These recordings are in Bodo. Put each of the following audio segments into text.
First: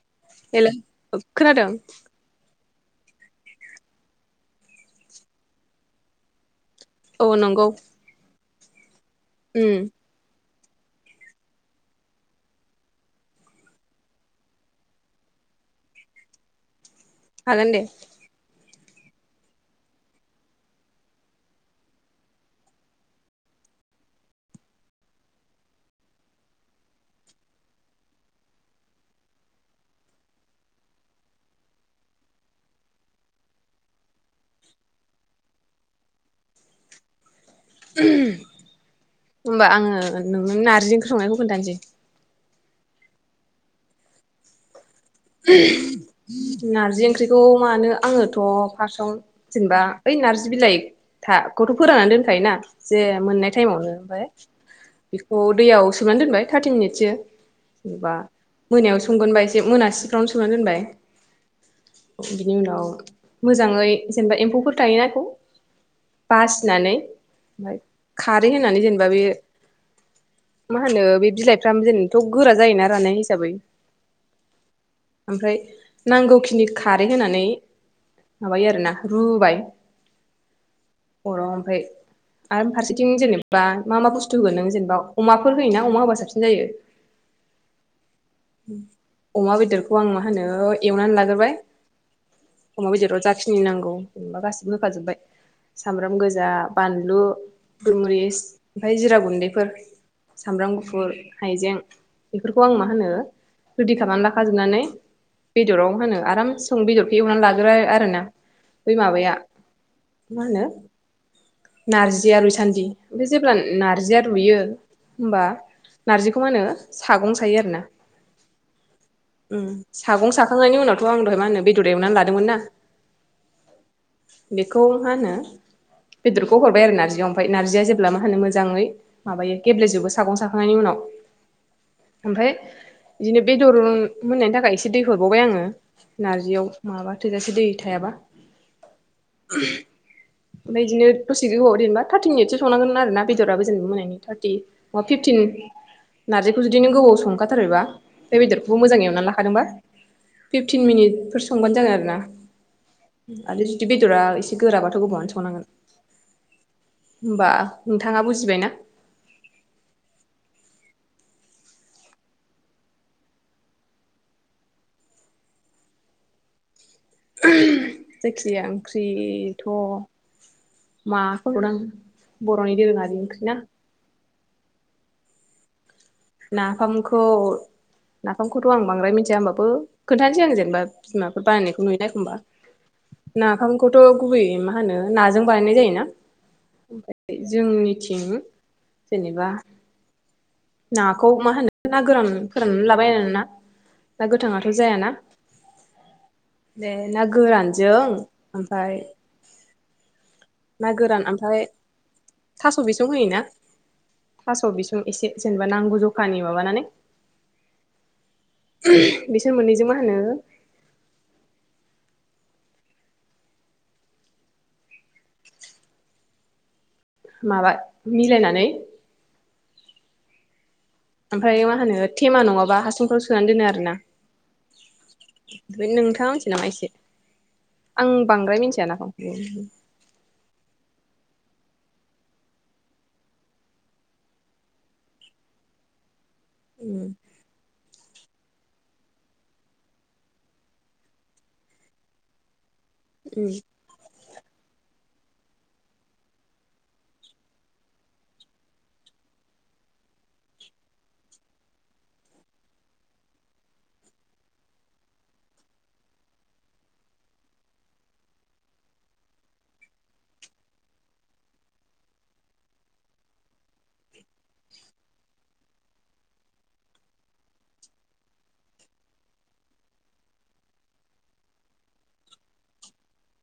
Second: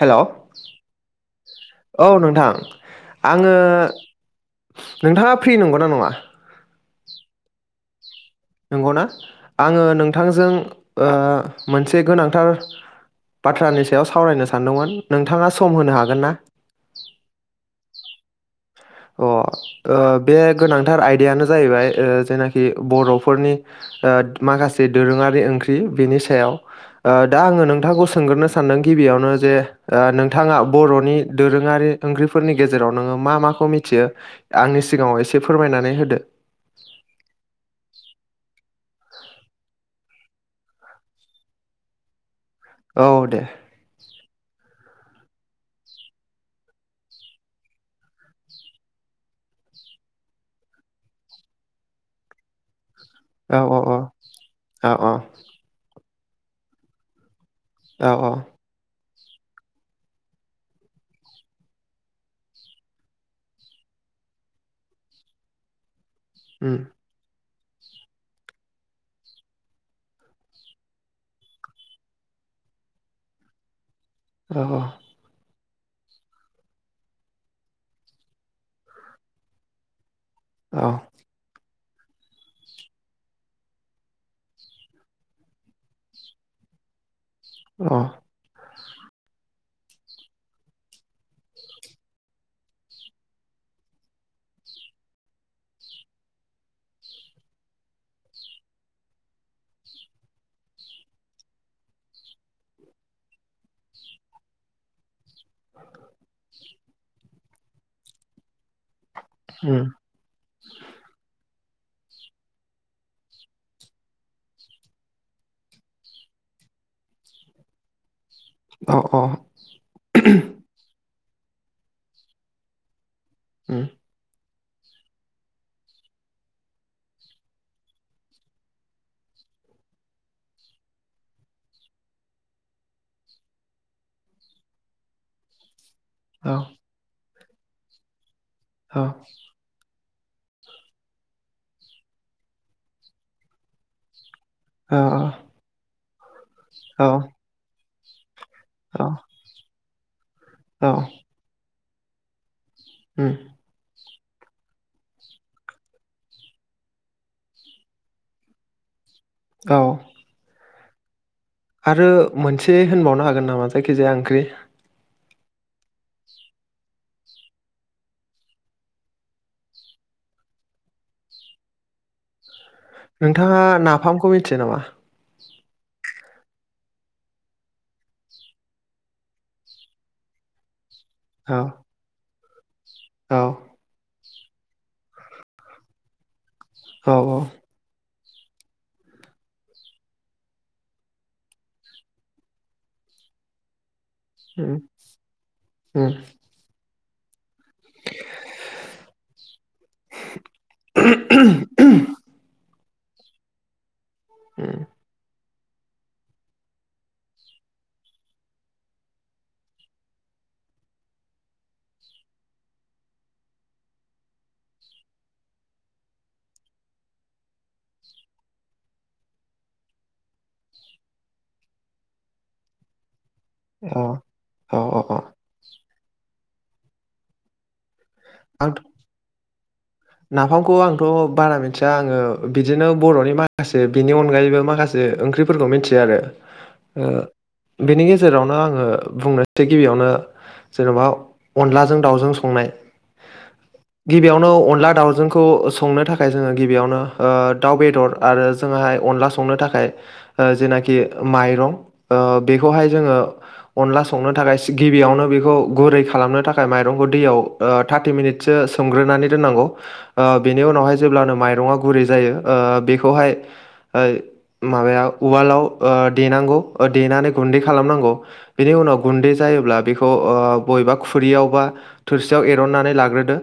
हेल' हेलौ खोनादों औ नोंथां। आङो नोंथाङा फ्रि नंगौना नङा? औ नंगौ। नंगौ ना? उम आङो नोंथांजों ओ मोनसे गोनांथार बाथ्रानि सायाव सावरायनो सानदोंमोन नोंथाङा सम होनो हागोन ना? हागोनदे। अ ओ बे गोनांथार आयदायानो जाहैबाय ओ जेनाखि बर'फोरनि माखासे दोरोङारि ओंख्रि बेनि सायाव। ओ दा आङो नोंथांखौ सोंग्रोनो सानदों गिबियावनो जे ओ नोंथाङा बर'नि दोरोङारि ओंख्रिफोरनि गेजेराव नोङो मा माखौ मिथ थियो आंनि सिगाङाव एसे फोरमायनानै होदो। [inaudible] होमबा आङो नोंनो नार्जि ओंख्रि संनायखौ खोनथानोसै। औ दे। नारजि ओंख्रिखौ मानो आङोथ' फार्स्टआव जेनेबा ओइ नार्जि बिलाइ था खौथ' फोराननानै दोनखायोना जे मोननाय औ टाइमावनो ओमफ्राय औ बेखौ दैयाव सोमनानै दोनबाय थार्टि मिनिटसो औ जेनेबा औ मोनायाव स संगोनबा एसे मोनासि फोराव सोननानै दोनबाय। औ बिनि उनाव मोजाङै जेनेबा एम्फौफोर थायोना बेखौ उम बासिनानै ओमफ्राय खारै होनानै जेनेबा बे मा होनो बे बिलाइफ्राम जेनथ' गोरा जायोना राननाय हिसाबै। औ। ओमफ्राय नांगौखिनि खारै होनानै माबायो आरोना रुबाय औ अराव ओमफाय आरो फारसेथिं जेनेबा मा मा बुस्थु होगोन नों जेनेबा अमाफोर होयोना अमा होबा साबसिन जायो। अ। अमा बेदर खौ आं मा होनो एवनानै लाग्रोबाय। अमा बेदराव जाखिनि नांगौ जेनेबा गासिबो होखाजोबबाय सामब्राम गोजा, बानलु, गलमुरिस, ओमफफ्राय जिरा गुन्दैफोर, सामब्राम गुफुर, हाइजें बेफोरखौ आं माहोनो रेदि खालामनानै लाखाजोबनानै बेदराव होनो आराम सं बेदरखौ एवनानै लाग्रोबाय आरोना। बै माबाया उम मा होनो नार्जिया रुइसान्दि, ओमफ्राय जेब्ला नार्जिया रुयो होमबा नार्जिखौ मा होनो सागं सायो आरोना। अ अ। उम सागं साखांनायनि उनाव बेखौ आं दहाय मा होनो बेदर एवनानै लादोंमोन ना। ओ। बेखौ मा होनो बेदरखौ हरबाय आरो नार्जियाव ओमफ्राय नार्जिया जेब्ला मा होनो मोजाङै माबायो गेब्लेजोबो सागं साखांनायनि उनाव ओमफ्राय इदिनो बेदर मोननायनि थाखाय एसे दै हरबावबाय आङो। नारजियाव माबा थोजासे दै थायाबा ह ओमफाय इदिनो दसे गोबाव देनेबा थार्टि मिनिटसो संनांगोन आर ना बेदराबो जेनेबा मोननायनि। थार्टि अ फिफ्टिन। नार्जिखौ जुदि नों गोबाव संखाथारोबा [unintelligible] बेदरखौ मोजाङै एव लाखादोंबा फिफ्टिन औ मिनिटफोर संबानो जागोन आरो। उम ब्ला आरो [unintelligible] बेदरा एसे गोराबाथ' गोबावानो संनांगोन होमबा नोंथाङा बुजिबाय ना? औ आरो मोनसे होनबावनो हागोन नामा जायखिजाया ओंख्रि? जायखिजाया ओंख्रिथ' मा होनबावनो आं बर'नि दोरोङारि ओंख्रि ना नोंथाङा नाफामखौ जेन'बा नाफामखौ नाफामखौथ‌' आं बांद्राय मिथिया होमबाबो खोनथानोसै आं जेनेबा। बिमाफोर औ बानायनायखौ नुयोना एखनबा। औ नाफामखौथ' गुबैयै मा होनो नाजों बानायनाय जायोना? औ ओमफाय जोंनि होम जेनेबा नाखौ मा होनो ना गोरान फोराननानै लाबाय आरोना। ना उम गोथाङाथ' जायाना। उम बे ना गोरानजों ओमफाय [inaudible] थास' बिसं होयोना थास' उम बिसं एसे जेनेबा नांगौ जखानि माबानानै बिसोर मोननैजों मा होनो माबा मिलायनानै ओमफ्राय मा होनो थेमा नङाबा हासुंफ्राव सो सोनानै दोनो आरोना औ औ औ [unintelligible] नोंथां। [unintelligible] एसे आं बांद्राय आंथ' मिथिया नाफामखौ नाफामखौ आंथ' बारा मोन थिया आङो बिदिनो बर'नि माखासे बिनि अनगायैबो माखासे ओंख्रिफोरखौ मिन्थियो आरो। ओ उम बेनि गेज जेरावनो आङो बुंनोसै गिबियावनो जेनबा अनलाजों दावजों संनाय उम गिबियावनो अनला दाउजोंखौ संनो थाखाय जोङो गिबियावनो ओ दाउ बेदर आरो जोंङाहाय अनला संनो थाखाय जेनाखि माइरं ओ बेखौहाय जोङो अनला संनो थाखाय सि गिबियावनो बेखौ गुरै खालामनो थाखाय माइरंखौ दैयाव ओ थार्टि मिनिटसो सोमग्रोनानै दोननांगौ बेनि उनावहाय जेब्लानो माइरङा गुरै जायो ओ बेखौहाय ओ‌ माबाया उवालाव ओ देनांगौ ओ देनानै गुन्दै खालामनांगौ बेनि उनाव गुन्दै जायोब्ला बेखौ ओ बबेबा खुरियाव बा थोरसियाव एरना दिरननानै लाग्रोदो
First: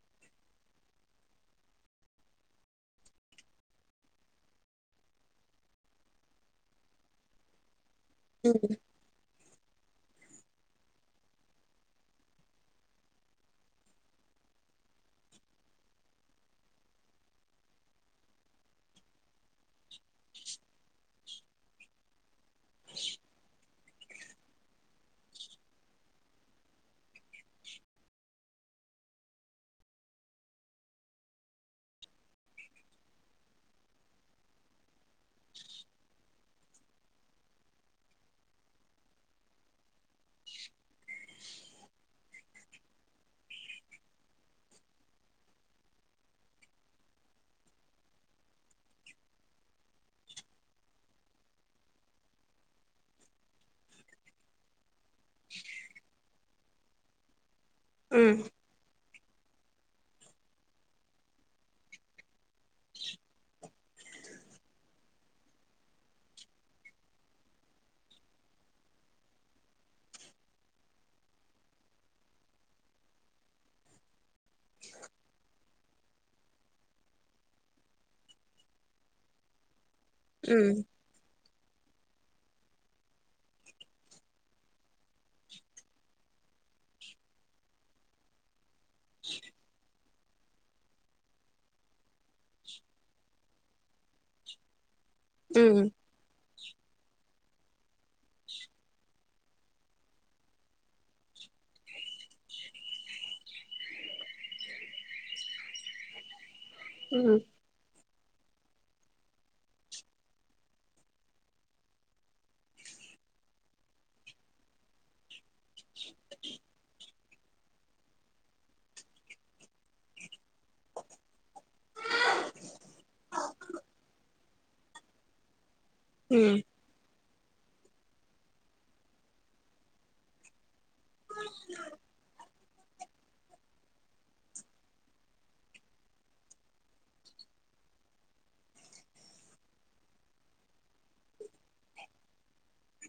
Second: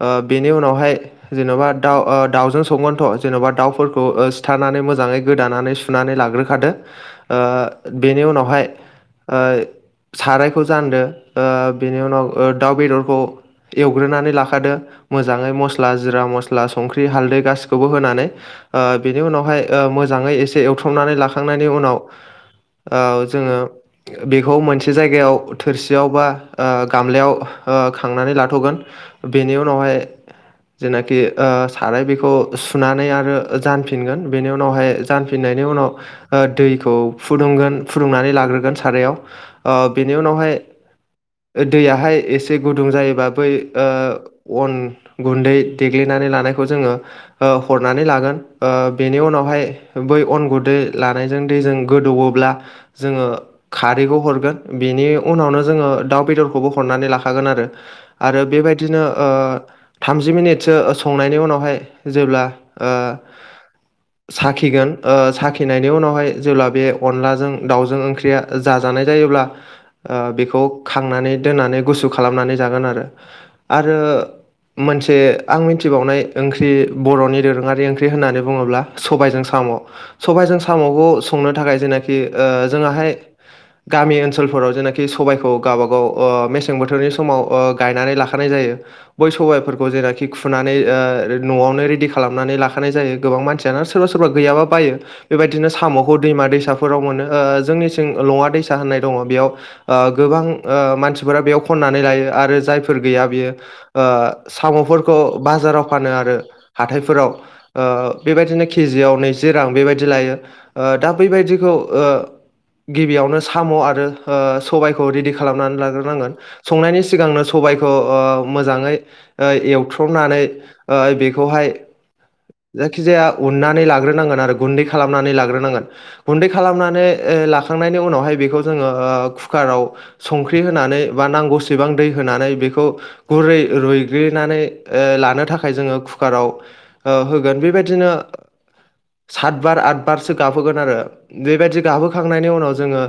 ओ बेनि उनावहाय जेनबा दाउ ओ दाउजों संगोनथ जेनबा दाउफोरखौ ओ‌ सिथारनानै मोजाङै गोदानानै सुनानै लाग्रोखादो ओ बेनि उनावहाय ओ सारायखौ जानदो ओ बेनि उनाव ओ दाउ बेदरखौ एवग्रोनानै लाखादो मोजाङै मस्ला जिरा मस्ला संख्रि हालदै गासिखौबो होनानै ओ बेनि उनावहाय ओ मोजाङै एसे एवथ्रमनानै लाखांनायनि उनाव ओव जोङो बेखौ मोनसे जायगायाव थोरसियाव बा ओ गामलायाव ओ खांनानै ला थगोन‌ बेनि‌ उनावहाय जेनाखि ओ सारायाव बेखौ सुनानै आरो जानफिनगोन बेनि‌ उनावहाय जानफिननायनि उनाव ओ दैखौ फुदुंगोन फुदुंनानै लाग्रोगोन सारायाव ओ बेनि उनावहाय ओ‌ दैयाहाय एसे गुदुं जायोबा बै ओ अन गुन्दै देग्लिनानै लानायखौ जोङो ओ हरनानै लागोन ओ बेनि उनावहाय बै अन गुन्दै लानायजों दैजों गोदौवोब्ला जोङो खारैखौ हरगोन बेनि उनावनो जोङो दाउ बेदरखौबो हरनानै लाखागोन आरो आरो बेबायदिनो ओ थामजि मिनिटसो संनायनि उनावहाय जेब्ला ओ साखिगोन ओ साखिनायनि उनावहाय जेब्ला बे अनलाजों दाउजों ओंख्रिया जाजानाय जायोब्ला ओ बेखौ खांनानै दोननानै गुसु खालामनानै जागोन आरो आरो मोनसे आं मिथिबावनाय ओंख्रि बर'नि दोरोङारि ओंख्रि होननानै बुङोब्ला सबायजों साम' सबायजों उम साम'खौ संनो थाखाय जेखि ओ जोङोहाय गामि ओनसोलफोराव जेनाखि सबायखौ गावबा गाव ओ मेसें बोथोरनि समाव ओ गायनानै लाखानाय जायो बै सबाइफोरखौ जेनाखि खुनानै ओ न'आवनो रेडि खालामनानै लाखानाय जायो गोबां मानसियानो सोरबा सोरबा गैयाबा बायो बेबायदिनो उम उम साम'खौ दैमा दैसा फोराव मोन ओ जोंनि थिं लङा दैसा होननाय दङ बेयाव ओ गोबां ओ मानसिफोरा बेयाव खननानै लायो आरो जायफोर गैया बियो ओ साम'फोरखौ बाजाराव फानो आरो हाथायफोराव उम ओ बेबायदिनो केजियाव नैजि रां बेबायदि लायो ओ दा बैबायदिखौ ओ गिबियावनो साम' आरो ओ सबायखौ रेदि खालामनानै लाग्रोनांगोन संनायनि सिगांनो स सबायखौ ओ मोजाङै ओ एवथ्रमनानै ओ बेखौहाय जायखिजाया उननानै लाग्रोनांगोन आरो गुन्दै खालामनानै लाग्रोनांगोन गुन्दै उम खालामनानै ओ लाखांनायनि उनावहाय बेखौ जोङो ओ कुकाराव संख्रि होनानै बा नांगौसेबां दै होनानै बेखौ गुरै रुइग्लिनानै ओ लानो थाखाय जोङो कुकाराव ओ होगोन बेबायदिनो सातबार आदबारसो गाबहोगोन आरो बेबायदि गाबहोखांनायनि उनाव जोङो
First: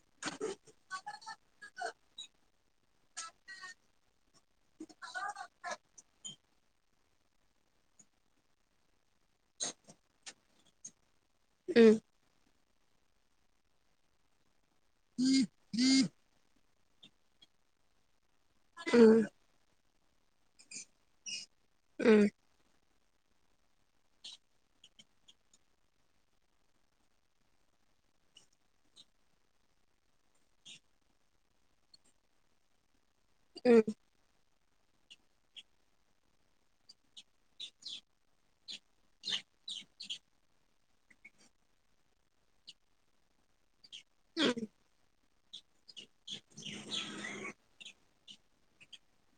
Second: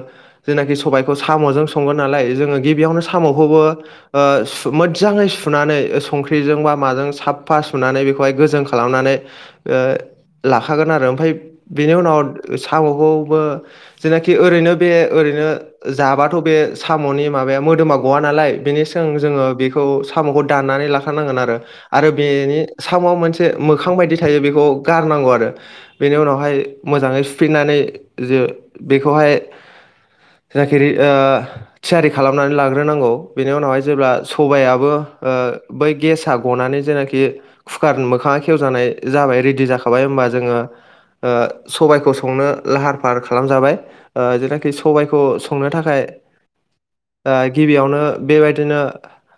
जेनाखि सबायखौ साम'जों संगोन नालाय जोङो गिबियावनो साम'खौबो ओ सु मोजाङै सुनानै संख्रिजों बा माजों साफा सुनानै बेखौहाय गोजों खालामनानै ओ लाखागोन आरो ओमफाय उम बेनि उनाव साम'खौबो जेनाखि ओरैनो बे ओरैनो जाबाथ' बे साम'नि माबाया मोदोमा गवा नालाय बे जों जोङो बेख खौ साम'खौ दाननानै लाखानांगोन आरो आरो उम बेनि साम'वाव मोनसे मोखां बायदि थायो बेखौ गारनांगौ आरो बेनि उनावहाय मोजाङै सुफिननानै जे बेखौहाय जायखिरि ओ थियारि खालामनानै लाग्रोनांगौ बिनि उम उनावहाय सबायाइाबो ओ बै गेस गनानै जेनाखि कुकार मोखाङा खेवजानाय जाबाय रेडि जाखाबाय होमबा जोङो ओ सबायाइखौ संनो लाहार फाहार खालामजाबाय ओ जेनाखि सबायखौ संनो थाखाय ओ गिबियावनो बेबाय दिनो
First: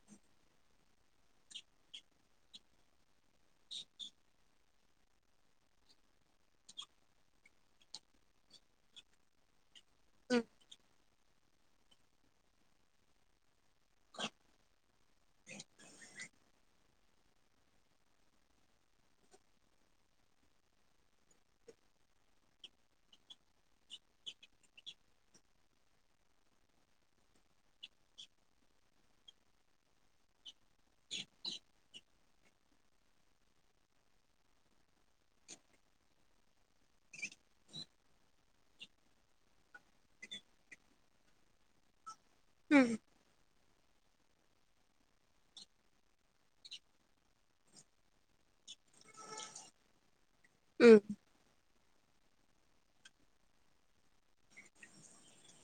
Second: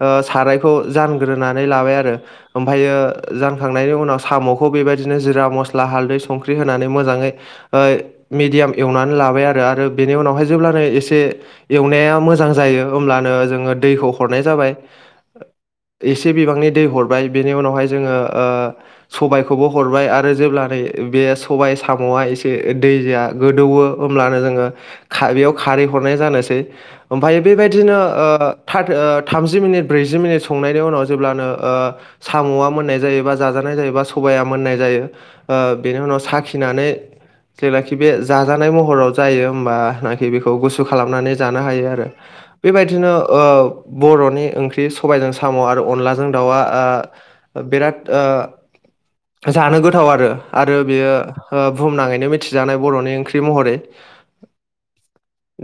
ओ साराइखौ जानग्रोनानै लाबाय आरो ओमफायो जाखांनायनि उनाव साम'खौ बेबायदिनो जिरा, माब्ला, हाल्दै, संख्रि होनानै मोजाङै ओ मिडियाम एउनानै लाबाय आरो बिनि उनावहाय जेब्लानो एसे एवनाया मोजां जायो होमब्लानो जोङो दैखौ हरनाय जाबाय एसे बिबांनि दै हरबाय बेनि उनावहाय जोङो ओ सबायखौबो हरबाय आरो जेब्लानो बे सबाय साम'आ एसे दैया गोदौवो होमब्लानो जोङो खा बेयाव खारै हरनाय जानोसै ओमफाय बेबायदिनो ओ थार ओ थामजि मिनिट ब्रैजि मिनिट संनायनि उनाव जेब्लानो ओ साम'आ मोननाय जायोबा जाजानाय जायोबा सबाइया मोननाय जायो ओ बेनि उनाव साखिनानै जेब्लाखि बे जाजानाय महराव जायो होमबाखि बेखौ गुसु खालामनानै जानो हायो आरो उम बेबायदिनो ओ बर'नि ओंख्रि सबायजों साम' आरो अनलाजों दाउआ ओ बिराद ओ जानो गोथाव आरो आरो उम बेयो ओ बुहुमनाङैन नो मिथिजानाय बर'नि ओंख्रि महरै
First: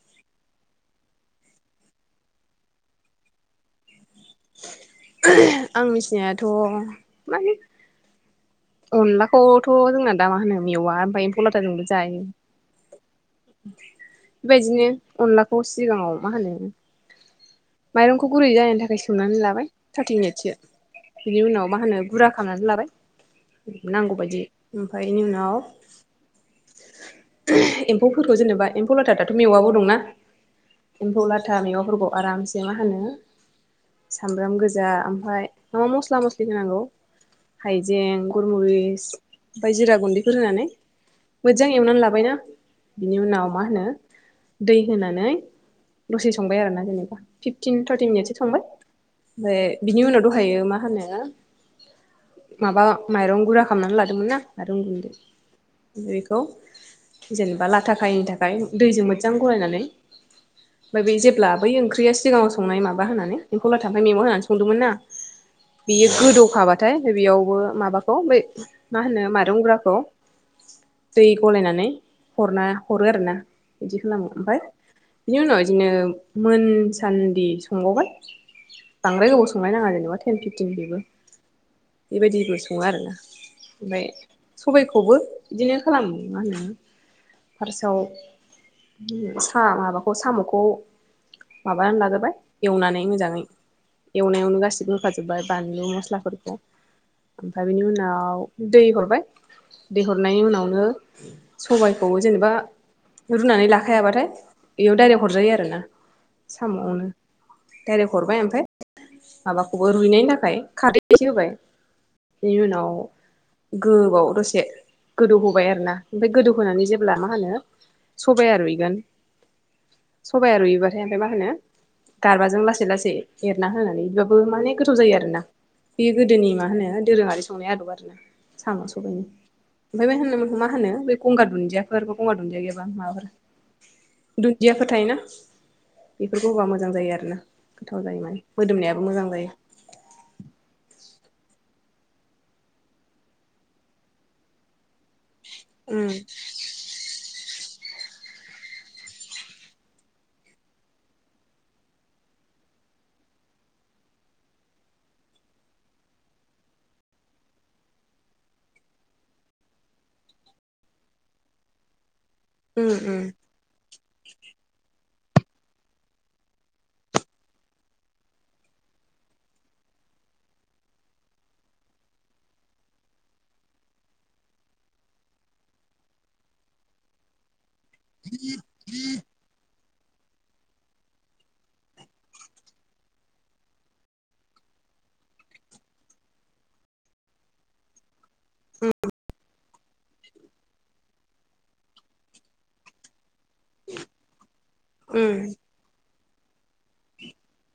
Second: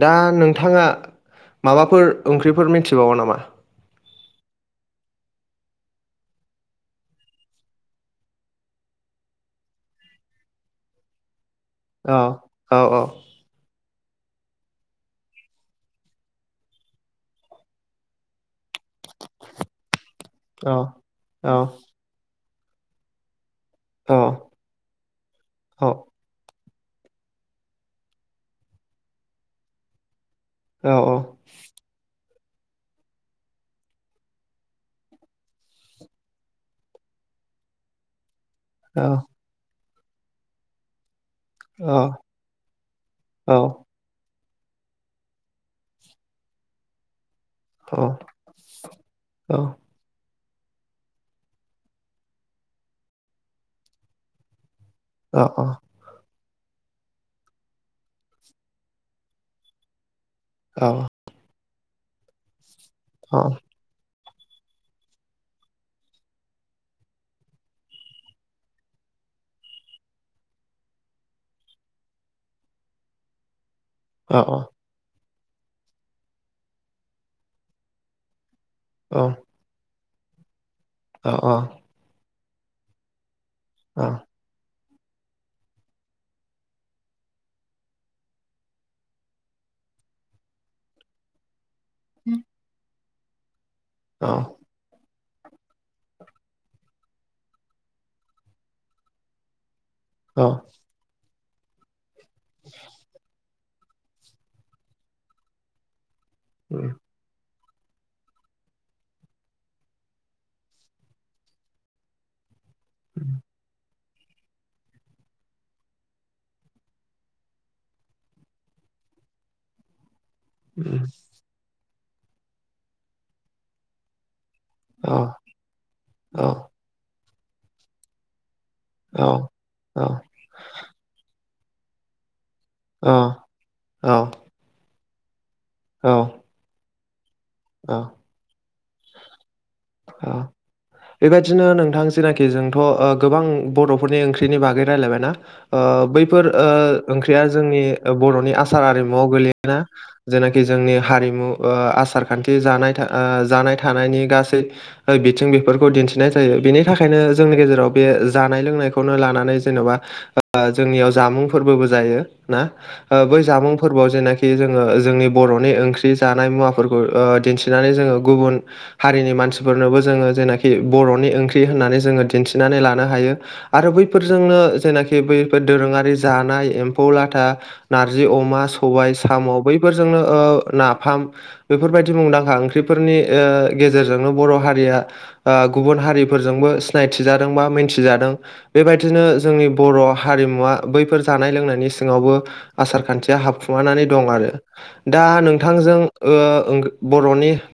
दा नोंथाङा माबाफोर ओंख्रिफोर मोन्थि बावो नामा? ओह आं मिथिनायाथ' मानि अनलाखौथ' जोंना दा मा होनो मेवा ओमफाय फौलाथा जोंबो औ जायो। औ औ बेबायदिनो अनलाखौ सिगाङाव मा होनो माइरंखौ गुरै जानायनि थाखाय सोमनानै लाबाय थारटि सो औ बिनि औ उनाव मा होनो गुरा खालामनानै लाबाय। औ नांगौबायदि ओमफ्राय बेनि उनाव औ एम्फौफोरखौ जेनेबा एम्फौ लाथा दाथ मेवबो दंना औ एम्फौ लाथा मैगंफोरखौ आरामसे मा होनो सामब्राम गोजा ओमफाय माबा मस्ला मस्लि होनांगौ हाइजें गुलमुरिस औ ओनफाय जिरा गुन्दैफोर होनानै मोजां औ एवनानै लाबायना बिनि उनाव औ मा होनो? दै होनानै दसे संबाय आरोना जेनेबा फिफटिन थार्टिन मिनिटसो औ थांबाय ओमफ्राय दहायो मा होनो माबा माइरं गुरा खालामनानै लादोंमोन ना आरो औ औ [unintelligible] बेखौ जेनेबा लाथा खायिनि थाखाय दैजों मोजां गलायनानै औ ओमफ्राय बे जेब्ला बै ओंख्रै [unintelligible] संनाय माबा औ होनानै एम्फौ लाथा मेवा होनानै संदोंमोन ना बियो गोदौखाबाथाय बेयावबो माबाखौ बै मा होनो माइरंग्राखौ दै गलायनानै हरना हरो आरो ना। बिदि खालामो औ उम ओमफ्राय बिनि उनाव बिदिनो मोनसान्दि संबावबाय। बांद्राय गोबाव नाङा जेनेबा थेन बेबो बेबायदि सङो आरोना ओमफ्राय सबायखौबो बिदिनो खालामो मा होनो फार्स्टआव सा माबाखौ सामखौ माबानानै लागोरबाय एवनानै मोजां नै एवनायावनो गासिबो होफाजोबबाय बानलु मस्लाफोरखौ ओमफ्राय बिनि उनाव दै हरबाय दैहरनायनि उनावनो सबाय जेनेबा रुनानै ला थाखायाबाथाय बेयाव दडाइरेक्ट हरजायो आरो ना साम'आवनो डाइरेक्ट हरबाय ओमफाय माबाखौबो रुइनायनि थाखाय खारै एसे होबाय बेनि उनाव उम गोबाव दसे गोदौहोबाय आरोना ओमफ्राय गोदौहोनानै जेब्ला मा होनो सबाइआ रुइगोन सबाया रुइयोबाथाय ओमफाय मा होनो गारबाजों लासै लासै एरना होनानै बो माने गोथाव औ जायोना बे औ गोदोनि मा होनो दोरोंआरि संनाय आदब आरोना साम' सबायनि ओमफाय बे होनोमोनखौ मा होनो बे गंगार दुन्दियाफोरखौ दुन्दिया गैयाबा माबाफोर दुन्दियाफो थायोना। बेफोरखौ होबा मोजां जायो आरो ना औ गोथाव औ जायो माने मोदोमनायाबो मोजां जायो औ बेबायदिनो नोंथां जिनाखि जोंथ' ओ गोबां बर'फोरनि ओंख्रिनि बागै रायलायबाय ना ओ उम बैफोर ओ ओंख्रिया जोंनि बर'नि आसार आरिमुआव गोलैयोना जेनाखि जोंनि हारिमु ओ आसार खान्थि बे जानाय था ओ जानाय थानायनि गासै बिथिं बेफोरखौ दिन्थिनाय जायो बेनि थाखायनो जोंनि गेजेराव बे जानाय लोंनायखौनो लानानै जेन'बा जोंनियाव जामुंफोरबोबो जायो ना उम उम ओ बै जामुं फोरबोआव जेनाखि जोङो जोंनि बर'नि ओंख्रि जानाय मुवाफोरखौ ओ दिन्थिनानै जोङो गुबुन हारिनि मानसिफोरनोबो जोङो जेनाखि बर'नि ओंख्रि होननानै जोङो दिन्थिनानै लानो हायो आरो बैफोरजोंनो जेनाखि बैफोर दोरोङारि जानाय एम्फौ लाथा नारजि अमा सबाय साम' बै बेफोरजोंनो ओ नाफाम बेफोरबायदि मुंदांखा ओंख्रिफोरनि ओ गेजेरजोंनो बर' हारिया आ गुबुन हारिफोरजोंबो सिनायथिजादों बा मिन्थिजादों बेबायदिनो जोंनि बर' हारिमुवा बैफोर जानाय लोंनायनि सिङावबो आसार खान्थिया हाबखुमानानै दं आरो। दा उम नोंथांजों ओह ओंख बर'नि